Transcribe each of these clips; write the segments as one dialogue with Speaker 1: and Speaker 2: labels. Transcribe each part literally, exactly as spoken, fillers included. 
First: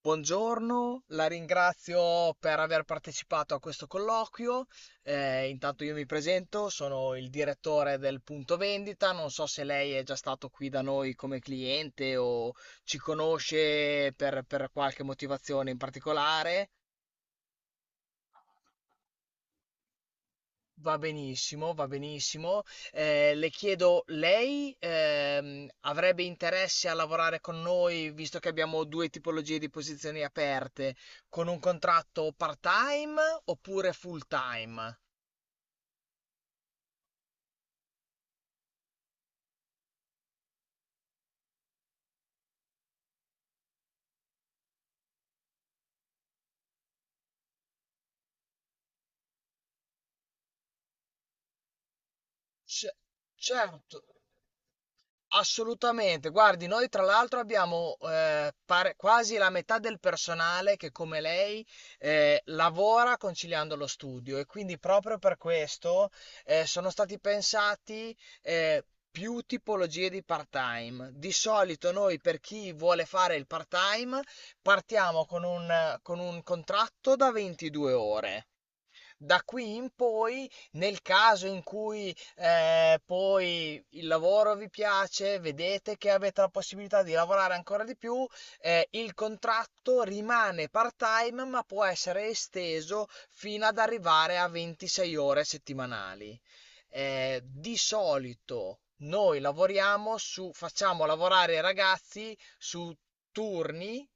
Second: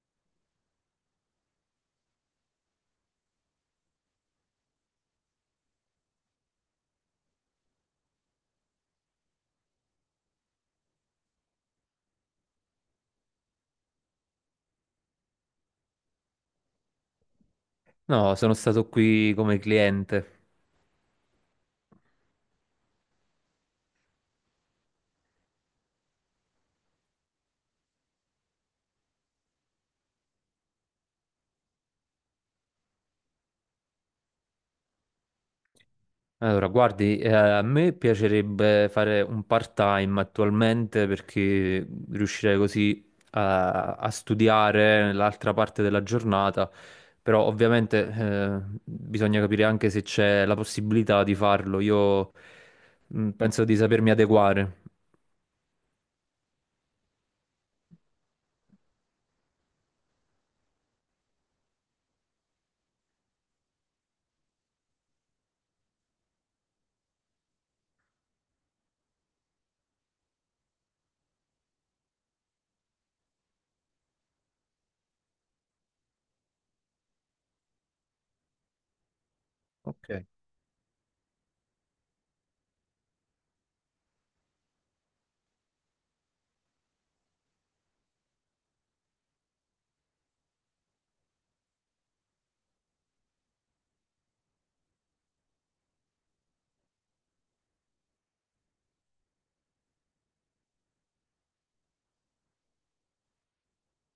Speaker 1: Buongiorno, la ringrazio per aver partecipato a questo colloquio. Eh, intanto io mi presento, sono il direttore del punto vendita. Non so se lei è già stato qui da noi come cliente o ci conosce per, per qualche motivazione in particolare.
Speaker 2: No, sono stato qui come cliente.
Speaker 1: Va benissimo, va benissimo. Eh, le chiedo, lei ehm, avrebbe interesse a lavorare con noi, visto che abbiamo due tipologie di posizioni aperte, con un contratto part-time oppure full-time?
Speaker 2: Allora, guardi, eh, a me piacerebbe fare un part-time attualmente perché riuscirei così a, a studiare l'altra parte della giornata, però ovviamente eh, bisogna capire anche se c'è la possibilità di farlo. Io
Speaker 1: Ce-
Speaker 2: mm, penso di
Speaker 1: certo,
Speaker 2: sapermi adeguare.
Speaker 1: assolutamente, guardi, noi tra l'altro abbiamo eh, pare- quasi la metà del personale che come lei eh, lavora conciliando lo studio, e quindi proprio per questo eh, sono stati pensati eh, più tipologie di part-time. Di solito noi per chi vuole fare il part-time partiamo con un, con un contratto da ventidue ore. Da qui in
Speaker 2: Ok.
Speaker 1: poi, nel caso in cui eh, poi il lavoro vi piace, vedete che avete la possibilità di lavorare ancora di più, eh, il contratto rimane part-time, ma può essere esteso fino ad arrivare a ventisei ore settimanali. Eh, di solito noi lavoriamo su, facciamo lavorare i ragazzi su turni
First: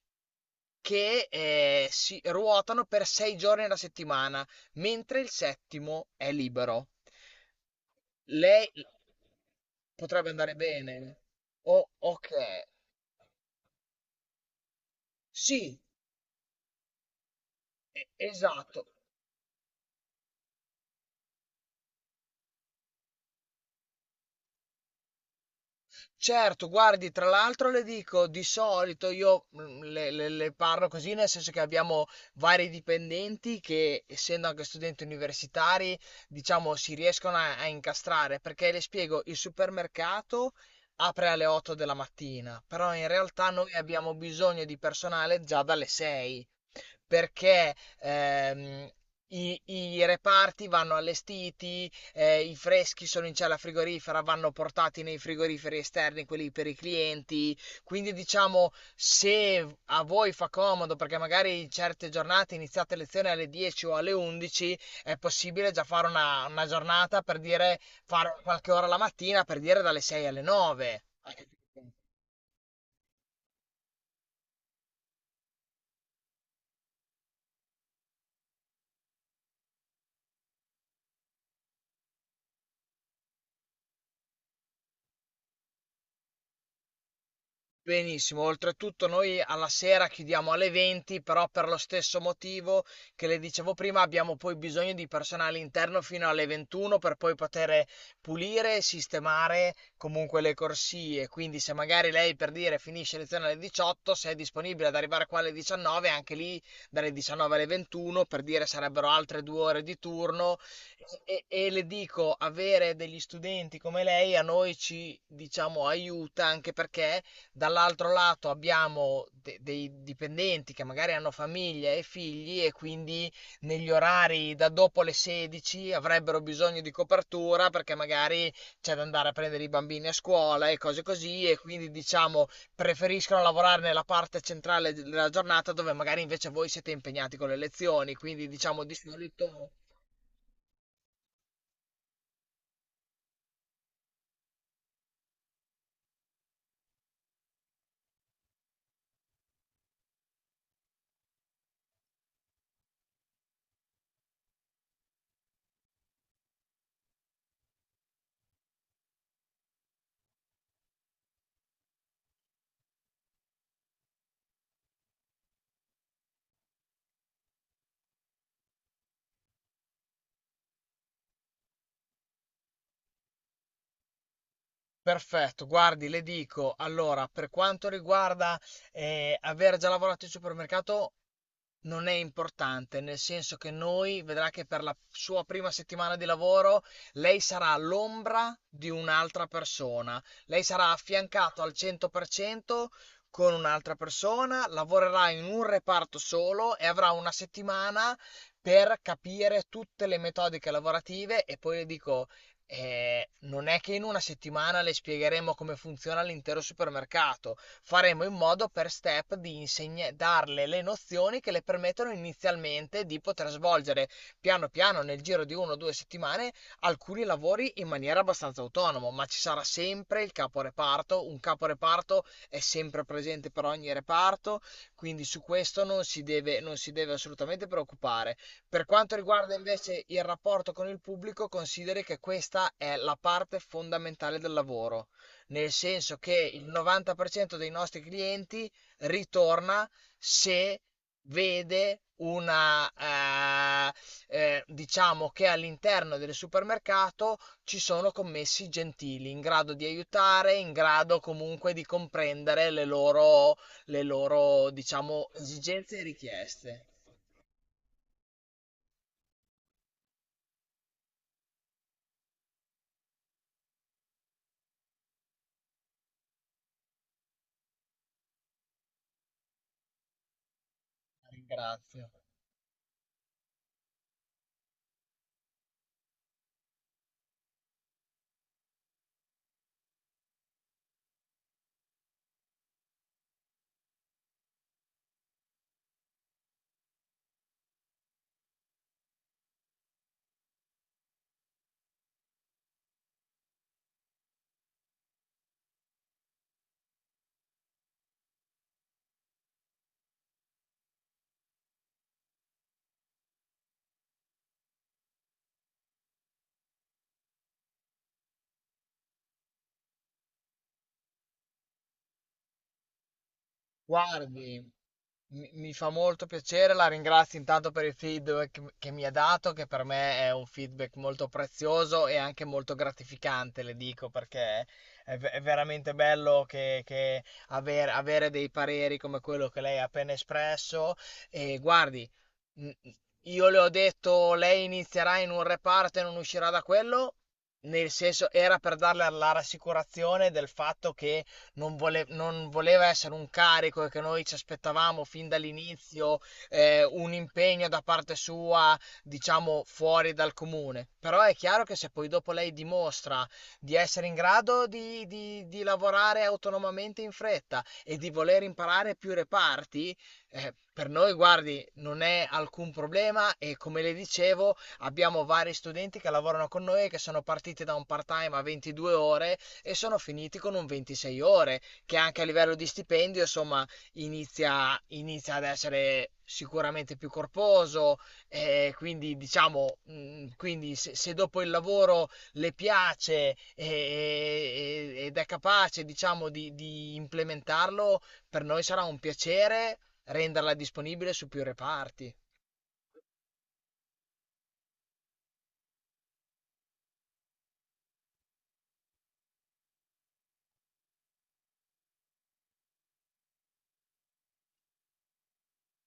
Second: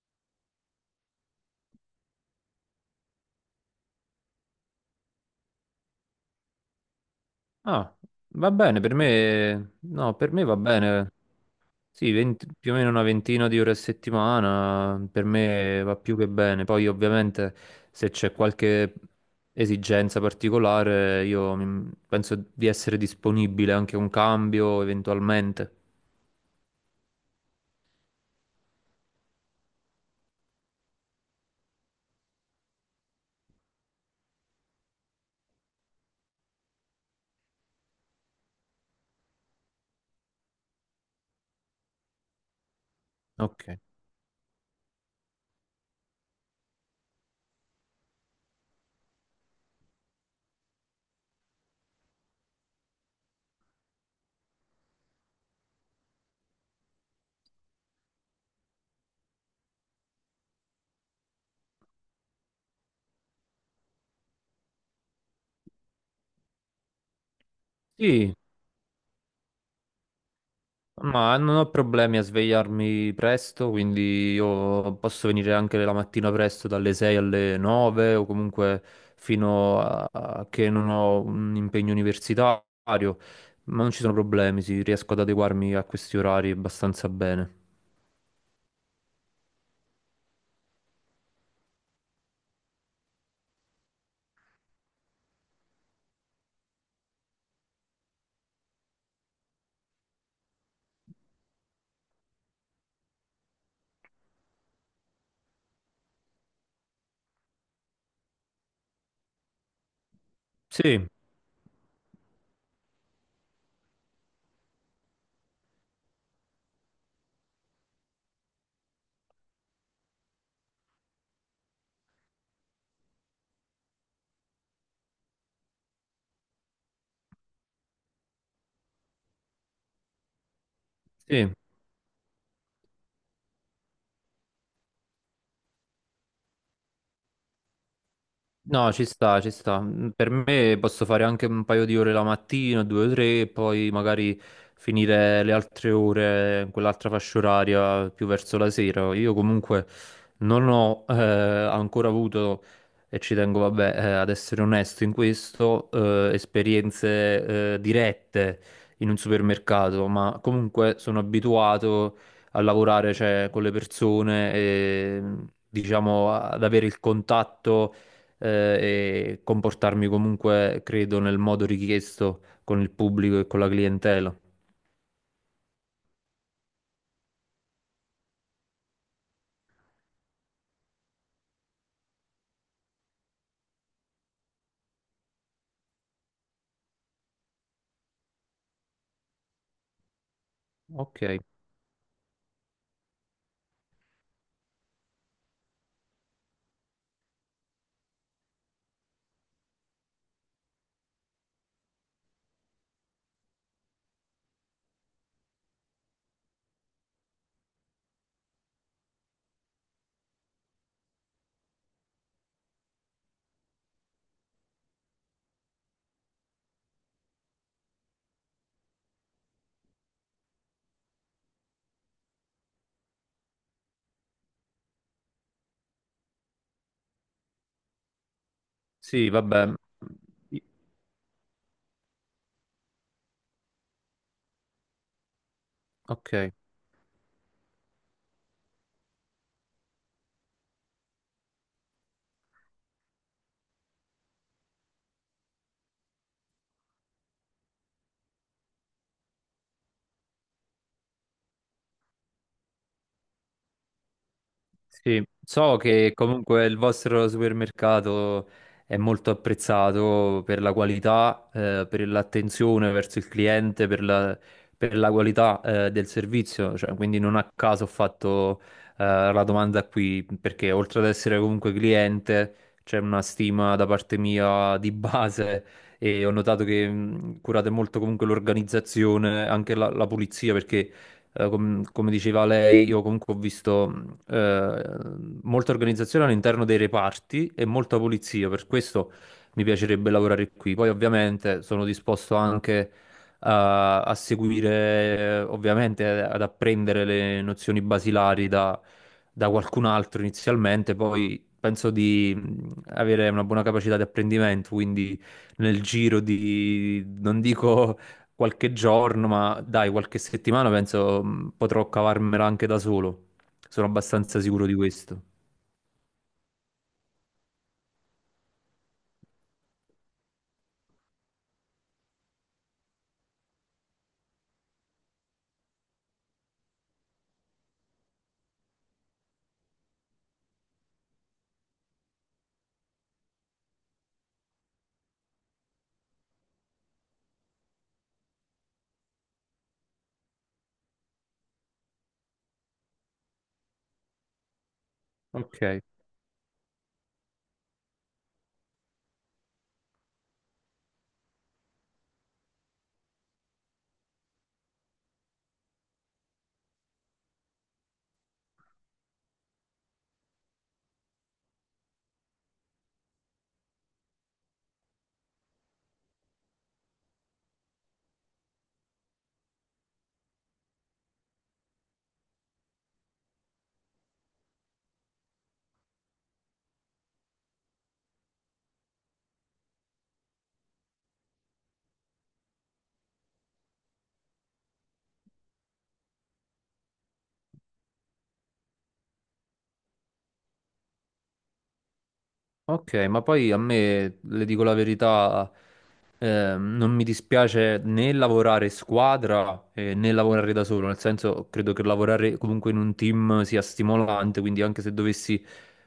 Speaker 1: che, ehm, si ruotano per sei giorni alla settimana, mentre il settimo è libero.
Speaker 2: Ah, va
Speaker 1: Lei
Speaker 2: bene, per me, no,
Speaker 1: potrebbe
Speaker 2: per me
Speaker 1: andare
Speaker 2: va bene.
Speaker 1: bene. O
Speaker 2: Sì, venti,
Speaker 1: okay.
Speaker 2: più o meno una ventina di ore a settimana per
Speaker 1: Sì,
Speaker 2: me va più che bene. Poi ovviamente
Speaker 1: e
Speaker 2: se c'è
Speaker 1: esatto.
Speaker 2: qualche esigenza particolare io mi- penso di essere disponibile anche a un cambio eventualmente.
Speaker 1: Certo, guardi, tra l'altro le dico, di solito io mm, le, le- le parlo così, nel senso che abbiamo vari dipendenti che, essendo anche studenti universitari, diciamo, si riescono a, a incastrare, perché le spiego, il supermercato apre alle otto della mattina, però in realtà
Speaker 2: Ok.
Speaker 1: noi abbiamo bisogno di personale già dalle sei, perché ehm, i, i reparti vanno allestiti, eh, i freschi sono in cella frigorifera, vanno portati nei frigoriferi esterni, quelli per i clienti. Quindi diciamo, se a voi fa comodo, perché magari in certe giornate iniziate lezione alle dieci o alle undici, è possibile già fare una, una giornata per dire,
Speaker 2: Sì.
Speaker 1: fare qualche ora la mattina, per dire dalle sei alle nove.
Speaker 2: Ma non ho problemi a svegliarmi presto, quindi io posso venire anche la mattina presto dalle sei alle nove, o comunque fino a a che non ho un impegno universitario, ma non ci sono problemi, sì, riesco ad adeguarmi a questi orari abbastanza bene.
Speaker 1: Benissimo, oltretutto noi alla sera chiudiamo alle venti, però per lo stesso motivo che le dicevo prima, abbiamo poi bisogno di personale interno fino alle ventuno per poi poter pulire e sistemare comunque le corsie. Quindi se magari lei per dire finisce lezione alle diciotto, se è disponibile ad arrivare qua alle diciannove, anche lì dalle diciannove alle ventuno, per dire sarebbero altre due ore di turno.
Speaker 2: Sì,
Speaker 1: E, e le dico, avere degli studenti come lei a noi ci, diciamo, aiuta anche, perché dall'altro lato abbiamo de- dei dipendenti che magari hanno famiglia e figli, e quindi negli orari da dopo le sedici avrebbero bisogno di copertura, perché magari c'è da andare a prendere i bambini a scuola e cose così,
Speaker 2: sì.
Speaker 1: e quindi diciamo preferiscono lavorare nella parte centrale della giornata dove magari invece voi siete impegnati con le lezioni, quindi diciamo
Speaker 2: No,
Speaker 1: di
Speaker 2: ci sta, ci
Speaker 1: solito.
Speaker 2: sta. Mm. Per me posso fare anche un paio di ore la mattina, due o tre, e poi magari finire le altre ore, quell'altra fascia oraria più verso la sera. Io comunque non ho eh, ancora avuto, e ci tengo, vabbè, eh, ad essere onesto in questo, eh, esperienze eh, dirette in un supermercato, ma comunque sono abituato a lavorare, cioè, con le persone e diciamo ad avere il contatto, eh, e comportarmi comunque, credo, nel modo richiesto con il pubblico e con la clientela.
Speaker 1: Perfetto, guardi, le dico, allora, per quanto riguarda eh, aver già lavorato in supermercato, non è importante, nel senso che noi vedrà che per la sua prima settimana di lavoro lei sarà l'ombra di un'altra persona. Lei sarà
Speaker 2: Ok,
Speaker 1: affiancato al cento per cento con un'altra persona, lavorerà in un reparto solo e avrà una settimana per capire tutte le metodiche lavorative, e poi le dico eh, non è che in una settimana le spiegheremo come funziona l'intero supermercato, faremo in modo per step di insegne- darle le nozioni che le permettono inizialmente di poter svolgere piano piano nel giro di una o due settimane alcuni lavori in maniera abbastanza autonoma, ma ci sarà sempre il caporeparto, un caporeparto è sempre presente per ogni reparto, quindi su questo non si deve, non si deve assolutamente preoccupare. Per quanto
Speaker 2: sì,
Speaker 1: riguarda
Speaker 2: vabbè.
Speaker 1: invece il rapporto con il pubblico, consideri che questa è la parte fondamentale del lavoro, nel senso che
Speaker 2: Ok.
Speaker 1: il novanta per cento dei nostri clienti ritorna se vede una eh, eh, diciamo, che all'interno del supermercato ci sono commessi gentili in grado di aiutare, in grado comunque di comprendere le loro le loro,
Speaker 2: Sì,
Speaker 1: diciamo,
Speaker 2: so
Speaker 1: esigenze e
Speaker 2: che comunque il
Speaker 1: richieste.
Speaker 2: vostro supermercato è molto apprezzato per la qualità, eh, per l'attenzione verso il cliente, per la, per la qualità, eh, del servizio, cioè, quindi non a caso ho fatto, eh, la domanda qui, perché oltre ad essere comunque
Speaker 1: Ringrazio.
Speaker 2: cliente, c'è una stima da parte mia di base, e ho notato che mh, curate molto comunque l'organizzazione, anche la la pulizia, perché eh, com- come diceva lei, io comunque ho visto. mm, eh, molta organizzazione all'interno dei reparti e molta pulizia, per questo mi piacerebbe lavorare qui. Poi ovviamente sono disposto anche a, a seguire, eh, ovviamente eh, ad apprendere le nozioni basilari da, da qualcun altro inizialmente, poi penso di mh, avere una buona capacità di apprendimento, quindi nel giro di, non dico qualche giorno, ma dai, qualche settimana penso mh, potrò cavarmela anche da solo. Sono abbastanza
Speaker 1: Guardi,
Speaker 2: sicuro di questo.
Speaker 1: mi mi fa molto piacere, la ringrazio intanto per il feedback che mi ha dato, che per me è un feedback molto prezioso e anche molto gratificante, le dico, perché è, ve- è veramente bello che, che aver- avere dei pareri come quello che lei ha appena espresso. E guardi, mh, io le ho detto, lei inizierà in un reparto e non uscirà da quello. Nel senso, era per darle la rassicurazione del fatto che non, vole- non voleva essere un carico e che noi ci aspettavamo fin
Speaker 2: Ok.
Speaker 1: dall'inizio eh, un impegno da parte sua, diciamo, fuori dal comune. Però è chiaro che se poi dopo lei dimostra di essere in grado di, di- di lavorare autonomamente in fretta e di voler imparare più reparti, eh, per noi, guardi, non è alcun problema, e come le dicevo, abbiamo vari studenti che lavorano con noi e che sono partiti da un part-time a ventidue ore e sono finiti con un ventisei ore, che anche a livello di stipendio, insomma, inizia, inizia ad essere sicuramente più corposo. Eh, quindi, diciamo, mh, quindi se, se dopo il lavoro le piace e- e- ed è capace, diciamo, di, di implementarlo, per noi sarà un piacere renderla disponibile su più reparti.
Speaker 2: Ok, ma poi a me, le dico la verità, eh, non mi dispiace né lavorare in squadra, eh, né lavorare da solo, nel senso credo che lavorare comunque in un team sia stimolante, quindi anche se dovessi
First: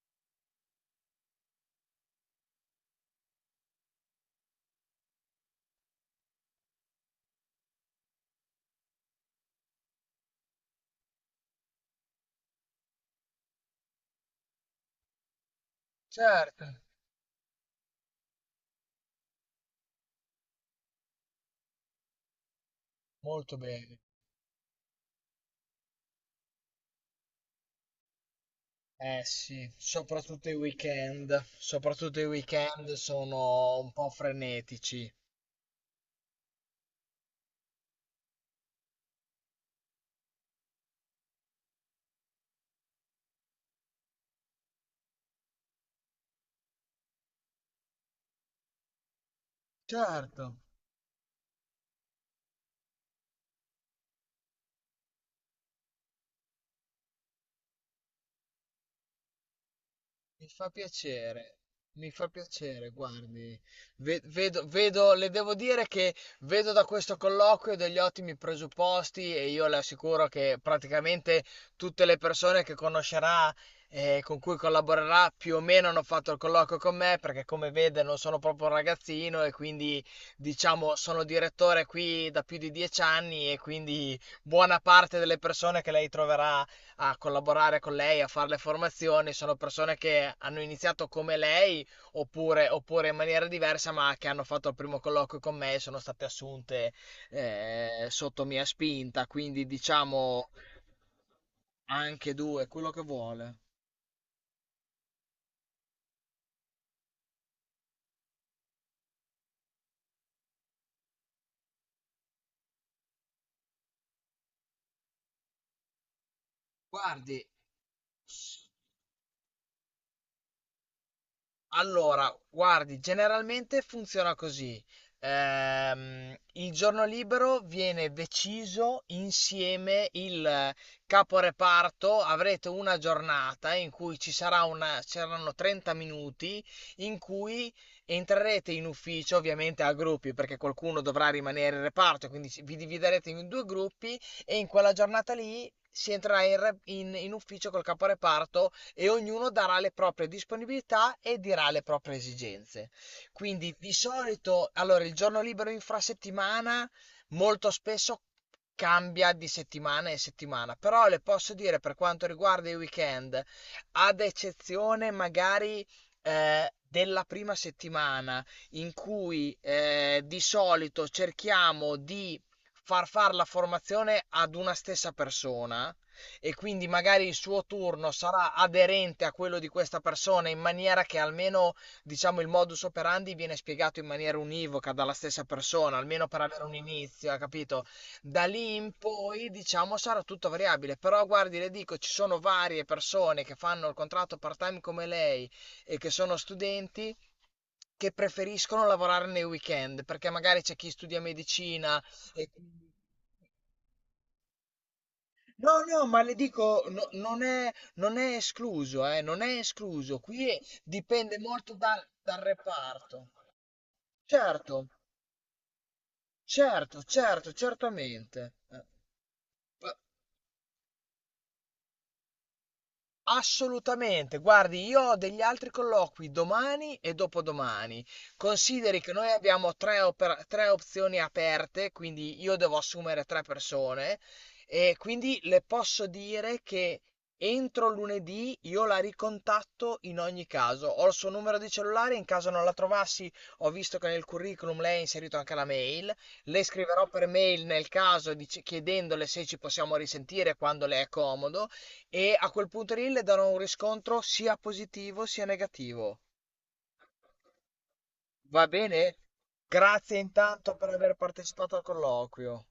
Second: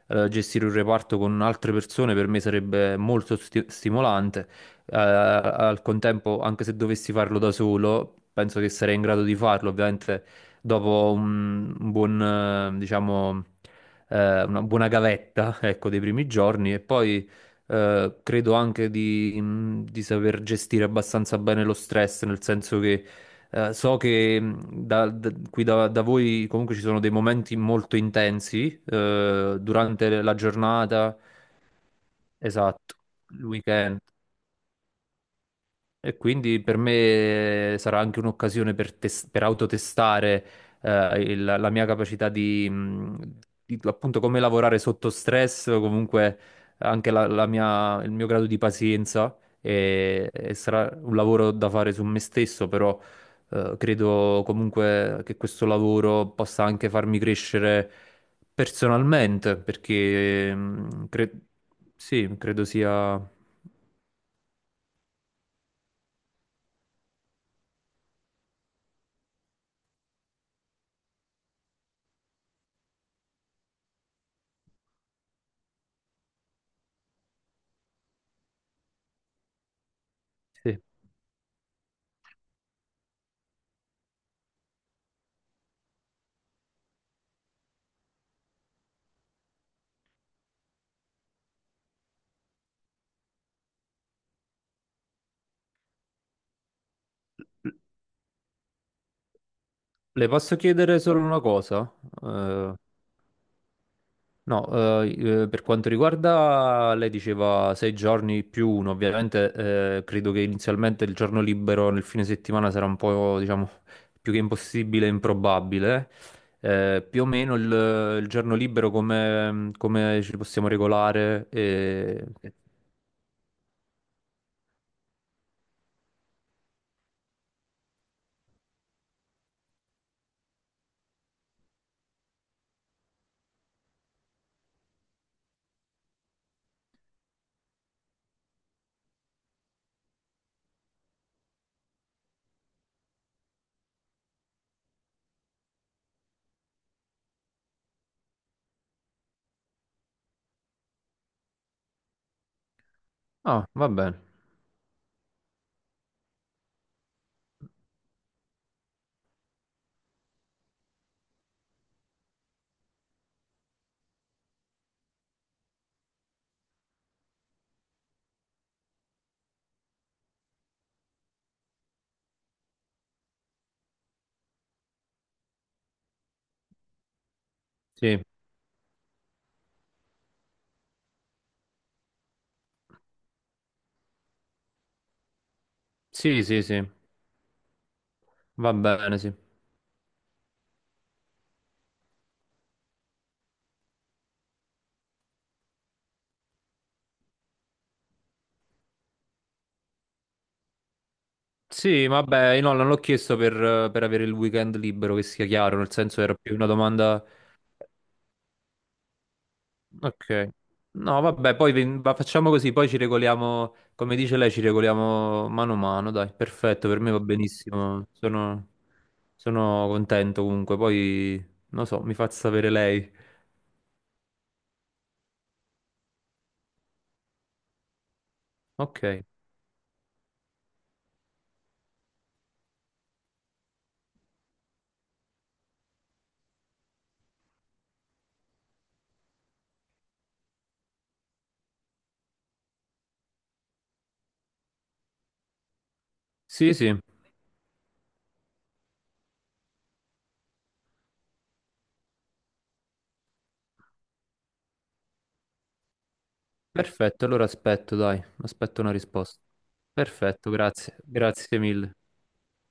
Speaker 2: eh, gestire un reparto con altre persone per me sarebbe molto sti- stimolante. Eh, al contempo anche se dovessi farlo da solo, penso che sarei in grado di farlo, ovviamente dopo un, un buon, eh, diciamo... eh, una buona gavetta, ecco, dei primi
Speaker 1: Certo,
Speaker 2: giorni, e poi eh, credo anche di, mh, di saper gestire abbastanza bene lo stress, nel senso che
Speaker 1: molto
Speaker 2: eh, so
Speaker 1: bene.
Speaker 2: che mh, da- da- qui da, da voi comunque ci sono dei momenti molto intensi
Speaker 1: Eh
Speaker 2: eh,
Speaker 1: sì,
Speaker 2: durante la
Speaker 1: soprattutto i
Speaker 2: giornata,
Speaker 1: weekend, soprattutto i weekend
Speaker 2: esatto, il
Speaker 1: sono un
Speaker 2: weekend.
Speaker 1: po' frenetici.
Speaker 2: E quindi per me sarà anche un'occasione per, tes- per autotestare eh, il- la mia capacità di, mh, di- appunto come lavorare sotto stress, o comunque anche la- la mia- il mio grado di pazienza, e, e
Speaker 1: Certo.
Speaker 2: sarà un lavoro da fare su me stesso, però eh, credo comunque che questo lavoro possa anche farmi crescere personalmente,
Speaker 1: Mi
Speaker 2: perché
Speaker 1: fa
Speaker 2: mh, cre-
Speaker 1: piacere, mi fa
Speaker 2: sì, credo
Speaker 1: piacere,
Speaker 2: sia...
Speaker 1: guardi, Ve- vedo, vedo, le devo dire che vedo da questo colloquio degli ottimi presupposti, e io le assicuro che praticamente tutte le persone che conoscerà e con cui collaborerà più o meno hanno fatto il colloquio con me, perché come vede non sono proprio un ragazzino, e quindi
Speaker 2: sì.
Speaker 1: diciamo sono direttore qui da più di dieci anni, e quindi buona parte delle persone che lei troverà a collaborare con lei, a fare le formazioni, sono persone che hanno iniziato come lei, oppure, oppure in maniera diversa, ma che hanno fatto il primo colloquio con me e sono state assunte eh, sotto mia spinta, quindi
Speaker 2: Le
Speaker 1: diciamo.
Speaker 2: posso chiedere solo una cosa?
Speaker 1: Anche due,
Speaker 2: Eh,
Speaker 1: quello che vuole.
Speaker 2: no, eh, eh, per quanto riguarda, lei diceva sei giorni più uno, ovviamente eh, credo che inizialmente il giorno libero nel fine settimana sarà un po', diciamo, più che impossibile, improbabile. Eh, più o
Speaker 1: Guardi,
Speaker 2: meno il, il giorno libero come, come ci possiamo regolare? E...
Speaker 1: allora, guardi, generalmente funziona così. Ehm, il giorno libero viene deciso insieme il caporeparto. Avrete una giornata in cui ci sarà una, ci saranno trenta minuti in cui entrerete in ufficio, ovviamente a gruppi, perché qualcuno dovrà rimanere in reparto, quindi ci- vi dividerete in due gruppi, e in quella giornata lì si entrerà in, re- in in ufficio col caporeparto, e ognuno darà le proprie disponibilità e dirà le proprie esigenze.
Speaker 2: Ah,
Speaker 1: Quindi
Speaker 2: va
Speaker 1: di
Speaker 2: bene.
Speaker 1: solito, allora, il giorno libero infrasettimana molto spesso cambia di settimana in settimana, però le posso dire per quanto riguarda i weekend, ad eccezione magari eh, della prima settimana in cui eh, di solito cerchiamo di far fare la formazione ad una stessa persona, e quindi magari il suo turno
Speaker 2: Sì,
Speaker 1: sarà aderente a quello di questa persona in maniera che almeno diciamo il modus operandi viene spiegato in maniera univoca dalla stessa persona, almeno per
Speaker 2: sì, sì,
Speaker 1: avere un
Speaker 2: sì,
Speaker 1: inizio, ha capito? Da
Speaker 2: va
Speaker 1: lì in
Speaker 2: bene, sì.
Speaker 1: poi diciamo sarà tutto variabile, però guardi, le dico, ci sono varie persone che fanno il contratto part-time come lei e che sono studenti che preferiscono lavorare nei weekend, perché magari c'è chi studia medicina
Speaker 2: Sì,
Speaker 1: e
Speaker 2: vabbè, io no, non
Speaker 1: quindi.
Speaker 2: l'ho chiesto per, per avere il weekend libero, che sia
Speaker 1: No,
Speaker 2: chiaro, nel
Speaker 1: no, ma
Speaker 2: senso era
Speaker 1: le
Speaker 2: più una
Speaker 1: dico, no-
Speaker 2: domanda...
Speaker 1: non è, non è escluso, eh, non è escluso.
Speaker 2: Ok.
Speaker 1: Qui è-
Speaker 2: No,
Speaker 1: dipende
Speaker 2: vabbè, poi
Speaker 1: molto
Speaker 2: ven-
Speaker 1: dal,
Speaker 2: va-
Speaker 1: dal
Speaker 2: facciamo così, poi ci
Speaker 1: reparto.
Speaker 2: regoliamo, come dice lei, ci
Speaker 1: Certo,
Speaker 2: regoliamo mano a mano, dai, perfetto, per
Speaker 1: certo,
Speaker 2: me va
Speaker 1: certo,
Speaker 2: benissimo,
Speaker 1: certamente.
Speaker 2: sono,
Speaker 1: Eh,
Speaker 2: sono
Speaker 1: eh,
Speaker 2: contento comunque, poi, non so, mi fa sapere lei.
Speaker 1: Assolutamente. Guardi, io ho degli altri colloqui domani e dopodomani. Consideri
Speaker 2: Ok,
Speaker 1: che noi abbiamo tre, opera- tre opzioni aperte, quindi io devo assumere tre persone, e quindi le posso dire che entro lunedì io la ricontatto in ogni caso. Ho il suo numero di cellulare, in caso non la trovassi, ho visto che nel curriculum lei ha inserito anche la mail. Le
Speaker 2: sì, sì,
Speaker 1: scriverò per mail nel caso dic- chiedendole se ci possiamo risentire quando le è comodo, e a quel punto lì le darò un riscontro sia positivo sia negativo.
Speaker 2: perfetto, allora aspetto, dai,
Speaker 1: Va
Speaker 2: aspetto una
Speaker 1: bene?
Speaker 2: risposta.
Speaker 1: Grazie
Speaker 2: Perfetto,
Speaker 1: intanto per
Speaker 2: grazie,
Speaker 1: aver
Speaker 2: grazie
Speaker 1: partecipato al
Speaker 2: mille.
Speaker 1: colloquio.